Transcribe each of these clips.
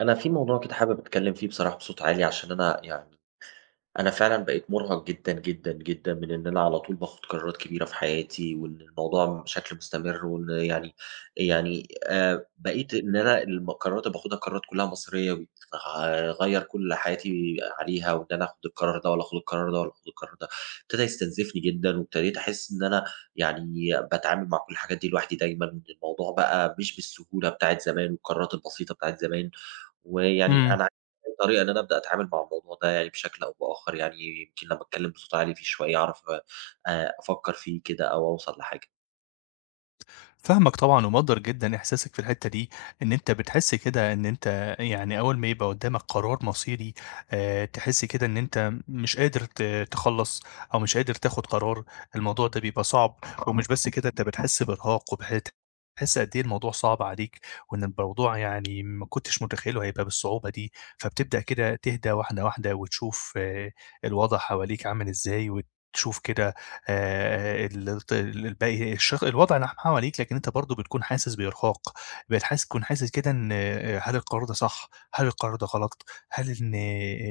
أنا في موضوع كده حابب أتكلم فيه بصراحة بصوت عالي، عشان أنا أنا فعلًا بقيت مرهق جدًا، جدًا، جدًا من إن أنا على طول باخد قرارات كبيرة في حياتي، وإن الموضوع بشكل مستمر، وإن بقيت إن أنا القرارات اللي باخدها قرارات كلها مصيرية، وبتغيّر كل حياتي عليها، وإن أنا آخد القرار ده والّا آخد القرار ده والّا آخد القرار ده، ابتدى يستنزفني جدًا، وابتديت أحس إن أنا باتعامل مع كل الحاجات دي لوحدي دايمًا، وإن الموضوع بقى مش بالسهولة بتاعة زمان والقرارات البسيطة بتاعة زمان. ويعني إمم، أي طريقة إن أنا أبدأ أتعامل مع الموضوع ده يعني بشكل أو بآخر، يمكن لمّا أتكلم بصوت عالي فيه شوية أعرف أفكّر فيه كده أو أوصل لحاجة. فاهمك طبعًا ومقدّر جدًا إحساسك في الحتّة دي، إن أنت بتحس كده إن أنت يعني أول ما يبقى قدّامك قرار مصيري، تحس كده إن أنت مش قادر تخلّص أو مش قادر تاخد قرار، الموضوع ده بيبقى صعب، ومش بس كده أنت بتحس بإرهاق وبت تحس قد إيه الموضوع صعب عليك، وإن الموضوع يعني ما كنتش متخيّله هيبقى بالصعوبة دي، فبتبدأ كده تهدى واحدة واحدة وتشوف اه الوضع حواليك عامل إزاي، وتشوف كده ال ت الباقي الشخ الوضع اللي حواليك، لكن أنت برضه بتكون حاسس بإرهاق، بقيت حاسس تكون حاسس كده إن آه، هل القرار ده صح، هل القرار ده غلط، هل إن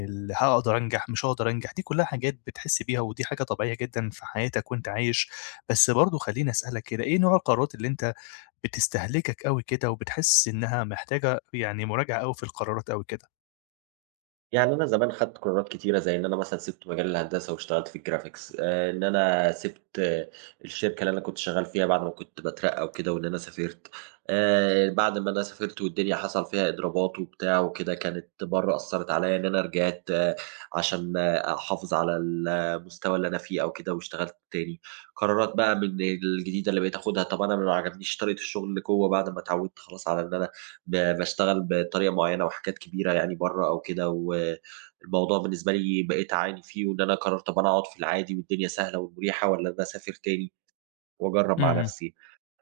ال هاقدر أنجح، مش هاقدر أنجح، دي كلها حاجات بتحس بيها ودي حاجة طبيعية جدًا في حياتك وأنت عايش. بس برضه خلّيني أسألك كده، إيه نوع القرارات اللي أنت بتستهلكك أوي كده وبتحس إنها محتاجة يعني مراجعة أوي في القرارات أوي كده؟ يعني أنا زمان خدت قرارات كتيرة، زي إن أنا مثلًا سِبت مجال الهندسة واشتغلت في الgraphics، إن أنا سِبت الشركة اللي أنا كنت شغّال فيها بعد ما كنت باترقّى وكده وإن أنا سافرت، بعد ما أنا سافرت والدنيا حصل فيها إضرابات وبتاع وكده، كانت برّه أثّرت عليّا إن أنا رجعت عشان أحافظ على المستوى اللي أنا فيه أو كده واشتغلت تاني، قرارات بقى من الجديدة اللي بقيت آخُدها، طَب أنا ما عجبنيش طريقة الشغل اللي جوّه بعد ما اتعوّدت خلاص على إن أنا باشتغل بطريقة معيّنة وحاجات كبيرة يعني برّه أو كده، والموضوع بالنسبة لي بقيت أعاني فيه، وإن أنا قررت طَب أنا أقعد في العادي والدنيا سهلة ومريحة والّا أنا أسافر تاني وأجرّب مع إمم. نفسي.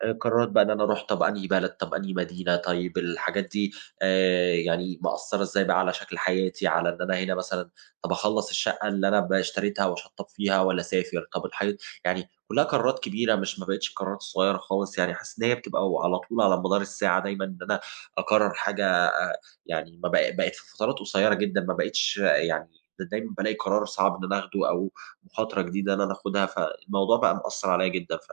قرارات بقى إن أنا أروح طَب أنهي بلد، طَب أنهي مدينة، طيب الحاجات دي مأثّرة إزاي بقى على شكل حياتي، على إن أنا هنا مثلًا طَب أخلّص الشقة اللي أنا اشتريتها وأشطّب فيها والّا أسافر، طَب الحي يعني كُلّها قرارات كبيرة مش ما بقِتش القرارات الصغيّرة خالص، يعني حاسس إن هي بتبقى وعلى طول على مدار الساعة دايمًا إن أنا أقرّر حاجة يعني ما بق بقِت في فترات قصيّرة جدًا، ما بقِتش يعني دايمًا بالاقي قرار صعب إن أنا آخده أو مخاطرة جديدة إن أنا آخُدها، فالموضوع بقى مأثّر عليّا جدًا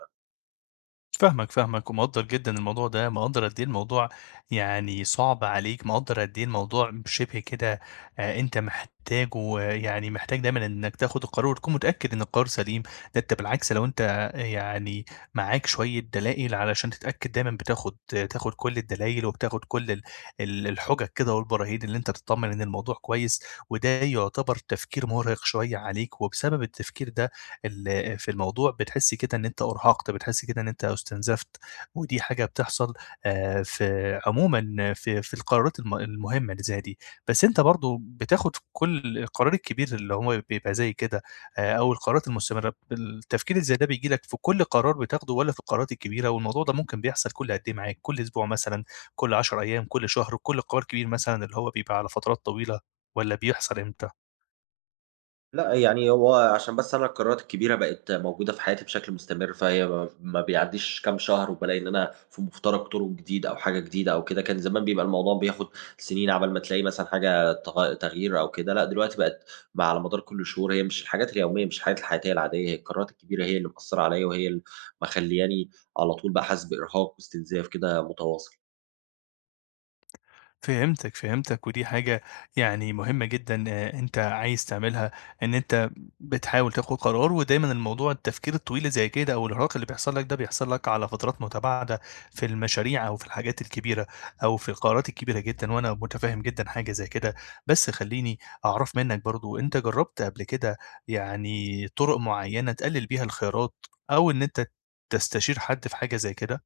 فاهمك، ومقدّر جدًا الموضوع ده، مقدّر قد إيه الموضوع يعني صعب عليك، مقدّر قد إيه الموضوع شِبه كده أنت محتاجه، آه، يعني محتاج دايمًا إنك تاخد القرار وتكون متأكد إن القرار سليم، ده أنت بالعكس لو أنت آه، يعني معاك شوية دلائل علشان تتأكد دايمًا بتاخد آه، تاخد كل الدلايل وبتاخد كل ال ال الحُجج كده والبراهين اللي أنت تطمّن إن الموضوع كويس، وده يعتبر تفكير مُرهق شوية عليك، وبسبب التفكير ده في الموضوع بتحس كده إن أنت أُرهقت، بتحس كده إن أنت استنزفت، ودي حاجة بتحصل في عمومًا في القرارات المهمة اللي زي دي، بس أنت برضه بتاخد كل القرار الكبير اللي هو بيبقى زي كده أو القرارات المستمرة، التفكير اللي زي ده بييجي لك في كل قرار بتاخده والّا في القرارات الكبيرة؟ والموضوع ده ممكن بيحصل كل قد إيه معاك، كل أسبوع مثلًا، كل 10 أيام، كل شهر، كل قرار كبير مثلًا اللي هو بيبقى على فترات طويلة والّا بيحصل إمتى؟ لأ، يعني هو عشان بس أنا القرارات الكبيرة بقت موجودة في حياتي بشكل مستمر، فهي ما بيعدّيش كام شهر وبالاقي إن أنا في مفترق طرق جديد أو حاجة جديدة أو كده، كان زمان بيبقى الموضوع بياخد سنين عَبَل ما تلاقي مثلًا حاجة تغيير أو كده، لأ دلوقتي بقت مع على مدار كل شهور، هي مش الحاجات اليومية، مش الحاجات الحياتية العادية، هي القرارات الكبيرة هي اللي مأثّرة عليَّ وهي اللي مخلّياني على طول بقى حاسس بإرهاق واستنزاف كده متواصل. فهمتك، ودي حاجة يعني مهمة جدًا أنت عايز تعملها، إن أنت بتحاول تاخد قرار، ودايمًا الموضوع التفكير الطويل اللي زي كده أو الإرهاق اللي بيحصل لك ده بيحصل لك على فترات متباعدة في المشاريع أو في الحاجات الكبيرة أو في القرارات الكبيرة جدًا، وأنا متفهم جدًا حاجة زي كده. بس خلّيني أعرف منك برضه أنت جرّبت قبل كده يعني طرق معيّنة تقلل بيها الخيارات أو إن أنت تستشير حد في حاجة زي كده؟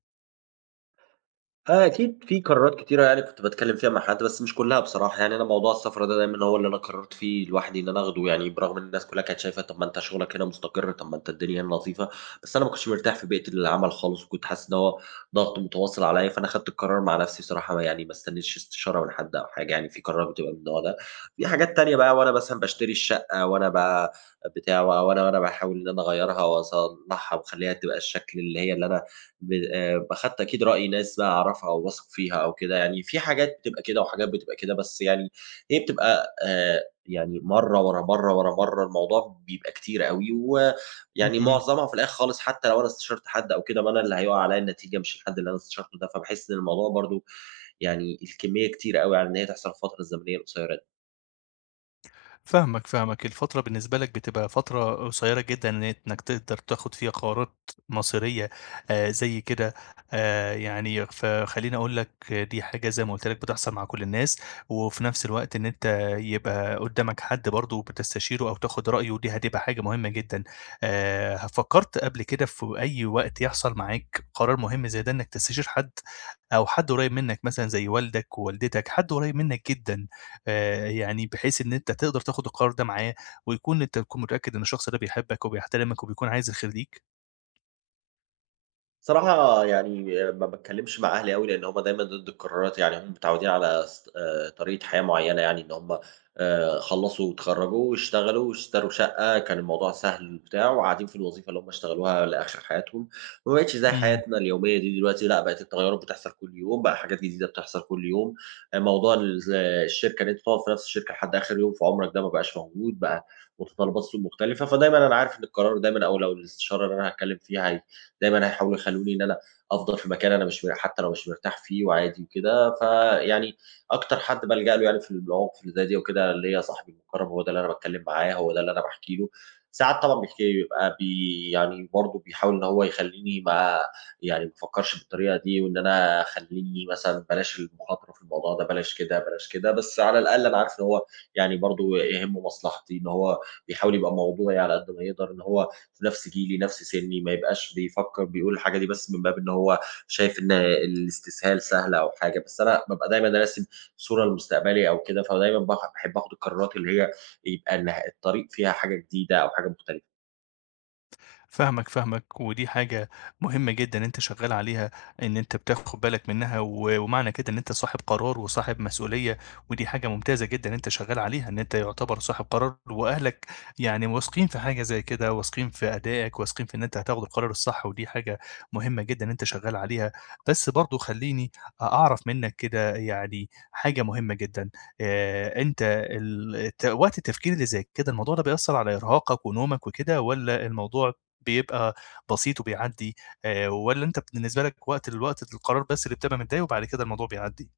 آه، أكيد في قرارات كتيرة يعني كنت باتكلّم فيها مع حد، بس مش كلّها بصراحة، يعني أنا موضوع السفر ده دايمًا هو اللي أنا قرّرت فيه لوحدي إن أنا آخده، يعني برغم إن الناس كلّها كانت شايفة طَب ما أنت شغلك هنا مستقر، طَب ما أنت الدنيا هنا لطيفة، بس أنا ما كنتش مرتاح في بيئة العمل خالص، وكنت حاسس إن هو ضغط متواصل عليَّ، فأنا خدت القرار مع نفسي بصراحة، ما يعني ما استنيتش استشارة من حد أو حاجة يعني، في قرارات بتبقى من النوع ده، في حاجات تانية بقى وأنا مثلًا باشتري الشقة وأنا ب بتاع و وأنا وأنا باحاول إن أنا أغيّرها وأصلّحها وأخلّيها تبقى الشكل اللي هي اللي أنا ب أخدت أكيد رأي ناس بقى أعرفها أو واثق فيها أو كده، يعني في حاجات بتبقى كده وحاجات بتبقى كده، بس يعني هي بتبقى يعني مرّة ورا مرّة ورا مرّة، الموضوع بيبقى كتير أوي، ويعني اهم. معظمها في الآخر خالص حتى لو أنا استشرت حد أو كده، ما أنا اللي هيقع عليّا النتيجة مش الحد اللي أنا استشرته ده، فباحس إن الموضوع برضه الكمية كتيرة أوي على إن هي تحصل في الفترة الزمنية القصيرة دي. فاهمك. الفترة بالنسبة لك بتبقى فترة قصيّرة جدًا إن إنك تقدر تاخُد فيها قرارات مصيرية زي كده، يعني فخلّيني أقول لك دي حاجة زي ما قُلت لك بتحصل مع كل الناس، وفي نفس الوقت إن أنت يبقى قُدّامك حد برضه بتستشيره أو تاخُد رأيه دي هتبقى حاجة مهمة جدًا. ه فكّرت قبل كده في أي وقت يحصل معاك قرار مهم زي ده إنك تستشير حد أو حد قريّب منّك مثلًا زي والدك، ووالدتك، حد قريّب منّك جدًا؟ يعني بحيث إن أنت تقدر تاخد القرار ده معاه، ويكون أنت تكون متأكد إن الشخص ده بيحبك وبيحترمك وبيكون عايز الخير ليك. صراحة يعني ما باتكلّمش مع أهلي أوي، لإن هُم دايمًا ضد القرارات، يعني هُم متعوّدين على س طريقة حياة معيّنة يعني إن هُم خلّصوا واتخرّجوا واشتغلوا واشتروا شقة، كان الموضوع سهل وبتاع وقاعدين في الوظيفة اللي هُم اشتغلوها لآخِر حياتهم، وما بقِتش زي إمم. حياتنا اليومية دي دلوقتي لأ، بقِت التغيُّرات بتحصل كل يوم، بقى حاجات جديدة بتحصل كل يوم، موضوع الشركة إن أنت تقعُد في نَفْس الشركة لحد آخِر يوم في عُمرك ده ما بقاش موجود، بقى متطلّبات السوق مختلفة، فدايمًا أنا عارف إن القرار دايمًا أو لو الاستشارة اللي أنا هاتكلّم فيها هي دايمًا هيحاولوا يخلّوني إن أنا أفضل في مكان أنا مش مر حتى لو مش مرتاح فيه وعادي وكده، فيعني أكتر حد بالجأ له يعني في المواقف اللي زي دي وكده ليّا صاحبي المُقرّب، هو ده اللي أنا باتكلّم معاه، هو ده اللي أنا باحكي له. ساعات طبعًا بيحكي لي، بيبقى يعني برضه بيحاول إن هو يخلّيني ما يعني ما أفكّرش بالطريقة دي وإن أنا خلّيني مثلًا بلاش المخاطرة في الموضوع ده، بلاش كده، بلاش كده، بس على الأقل أنا عارف إن هو يعني برضه يهمّه مصلحتي، إن هو بيحاول يبقى موضوعي على قد ما يقدر، إن هو في نفس جيلي، نفس سني، ما يبقاش بيفكّر بيقول الحاجة دي بس من باب إن هو شايف إن الاستسهال سهل أو حاجة، بس أنا بابقى دايمًا راسم صورة لمستقبلي أو كده، فدايمًا باحب آخُد القرارات اللي هي يبقى الطريق فيها حاجة جديدة أو حاجة مختلفة. فاهمك، ودي حاجة مهمة جدًا أنت شغّال عليها، إن أنت بتاخد بالك منها، و ومعنى كده إن أنت صاحب قرار وصاحب مسؤولية، ودي حاجة ممتازة جدًا أنت شغّال عليها، إن أنت يعتبر صاحب قرار، وأهلك يعني واثقين في حاجة زي كده، واثقين في أدائك، واثقين في إن أنت هتاخد القرار الصح، ودي حاجة مهمة جدًا أنت شغّال عليها. بس برضه خلّيني أعرف منّك كده يعني حاجة مهمة جدًا، أنت ال الت وقت التفكير اللي زي كده الموضوع ده بيأثّر على إرهاقك ونومك وكده، والّا الموضوع بيبقى بسيط وبيعدّي، والّا أنت بالنسبة لك وقت القرار بس اللي بتبقى متضايق وبعد كده الموضوع بيعدّي؟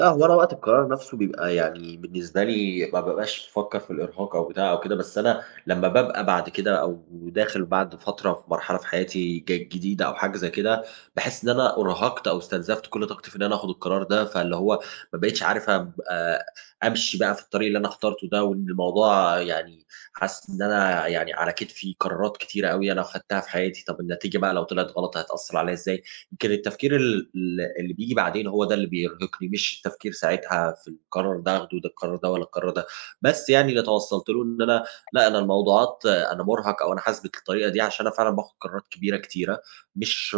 لأ، هو أنا وقت القرار نَفْسه بيبقى يعني بالنسبة لي ما بابقاش بافكّر في الإرهاق أو بتاع أو كده، بس أنا لمّا بابقى بعد كده أو داخل بعد فترة في مرحلة في حياتي جديدة أو حاجة زي كده، باحس إن أنا أُرهقت أو استنزفت كل طاقتي في إن أنا آخُد القرار ده، فاللي هو ما بقيتش عارف أبقى أمشي بقى في الطريق اللي أنا اخترته ده، وإن الموضوع يعني حاسس إن أنا يعني على كتفي قرارات كتيرة أوي أنا خدتها في حياتي، طَب النتيجة بقى لو طلعت غلط هتأثّر عليّا إزاي؟ يمكن التفكير ال ال اللي بييجي بعدين هو ده اللي بيرهقني، مش التفكير ساعتها في القرار ده آخده، ده القرار ده والّا القرار ده، بس يعني اللي توصلت له إن أنا لأ، أنا الموضوعات أنا مُرهق أو أنا حاسس بالطريقة دي عشان أنا فعلًا باخد قرارات كبيرة كتيرة، مش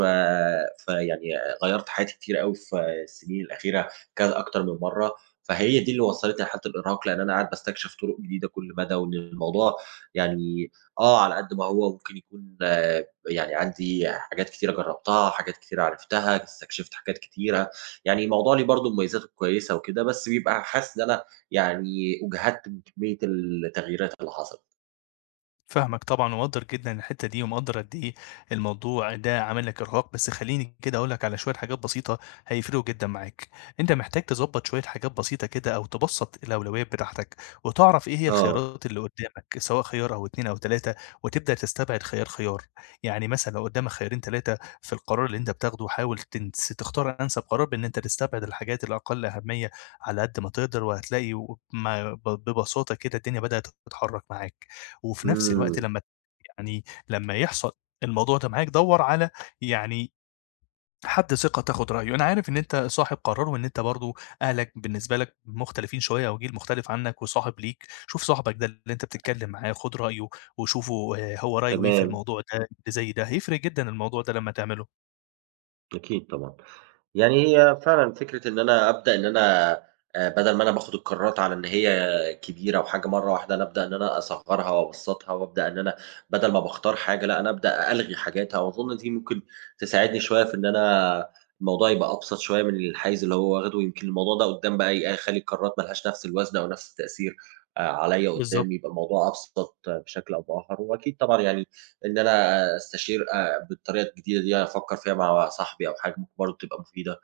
فيعني غيّرت حياتي كتير أوي في السنين الأخيرة كذا أكتر من مرّة، فهي دي اللي وصّلتني لحالة الإرهاق، لإن أنا قاعد باستكشف طرق جديدة كل مدى، وإن الموضوع يعني آه، على قد ما هو ممكن يكون يعني عندي حاجات كتيرة جرّبتها، حاجات كتيرة عرفتها، استكشفت حاجات كتيرة، يعني الموضوع ليه برضه مميزاته كويسة وكده، بس بيبقى حاسس إن أنا يعني أُجهدت بكمية التغييرات اللي حصلت. فاهمك طبعًا ومقدّر جدًا الحتّة دي، ومقدّر قد إيه الموضوع ده عامل لك إرهاق. بس خلّيني كده أقول لك على شوية حاجات بسيطة هيفرقوا جدًا معاك. أنت محتاج تضبّط شوية حاجات بسيطة كده أو تبسّط الأولويات بتاعتك، وتعرف إيه هي آه، الخيارات اللي قدّامك، سواء خيار أو 2 أو 3، وتبدأ تستبعد خيار، خيار. يعني مثلًا لو قدّامك خيارين، 3 في القرار اللي أنت بتاخده حاول تنس تختار أنسب قرار بإن أنت تستبعد الحاجات الأقل أهمية على قد ما تقدر، وهتلاقي وب ما ب ببساطة كده الدنيا بدأت تتحرّك معاك. وفي نفس الوقت إمم، لمّا لمّا يحصل الموضوع ده معاك دَوّر على يعني حد ثقة تاخد رأيه، أنا عارف إن أنت صاحب قرار وإن أنت برضه أهلك بالنسبة لك مختلفين شوية أو جيل مختلف عنك وصاحب ليك، شوف صاحبك ده اللي أنت بتتكلم معاه خُد رأيه وشوفه هو رأيه إيه في تمام، الموضوع ده اللي زي ده، هيفرق جدًا الموضوع ده لمّا تعمله. أكيد طبعًا. يعني هي فعلًا فكرة إن أنا أبدأ إن أنا بدل ما أنا باخد القرارات على إن هي كبيرة وحاجة مرّة واحدة، أنا أبدأ إن أنا أصغّرها وأبسّطها وأبدأ إن أنا بدل ما باختار حاجة، لأ أنا أبدأ ألغي حاجات، أظن دي ممكن تساعدني شوية في إن أنا الموضوع يبقى أبسط شوية من الحيز اللي هو واخده، يمكن الموضوع ده قدّام بقى يخلّي القرارات ما لهاش نفس الوزن أو نفس التأثير عليّا بالضبط. قدّام، يبقى الموضوع أبسط بشكل أو بآخر، وأكيد طبعًا يعني إن أنا أستشير بالطريقة الجديدة دي أفكّر فيها مع صاحبي أو حاجة ممكن برضه تبقى مفيدة.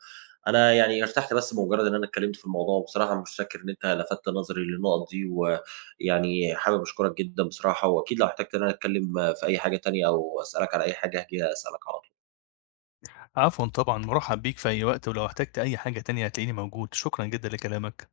أنا يعني ارتحت بس بمجرد إن أنا اتكلمت في الموضوع، وبصراحة أنا متشكر إن أنت لفتت نظري للنقط دي، ويعني حابب أشكرك جدًا بصراحة، وأكيد لو احتجت إن أنا أتكلم في أي حاجة تانية أو أسألك على أي حاجة هاجي أسألك على طول. عفوًا طبعًا، مُرحّب بيك في أي وقت ولو احتجت أي حاجة تانية هتلاقيني موجود، شكرًا جدًا لكلامك.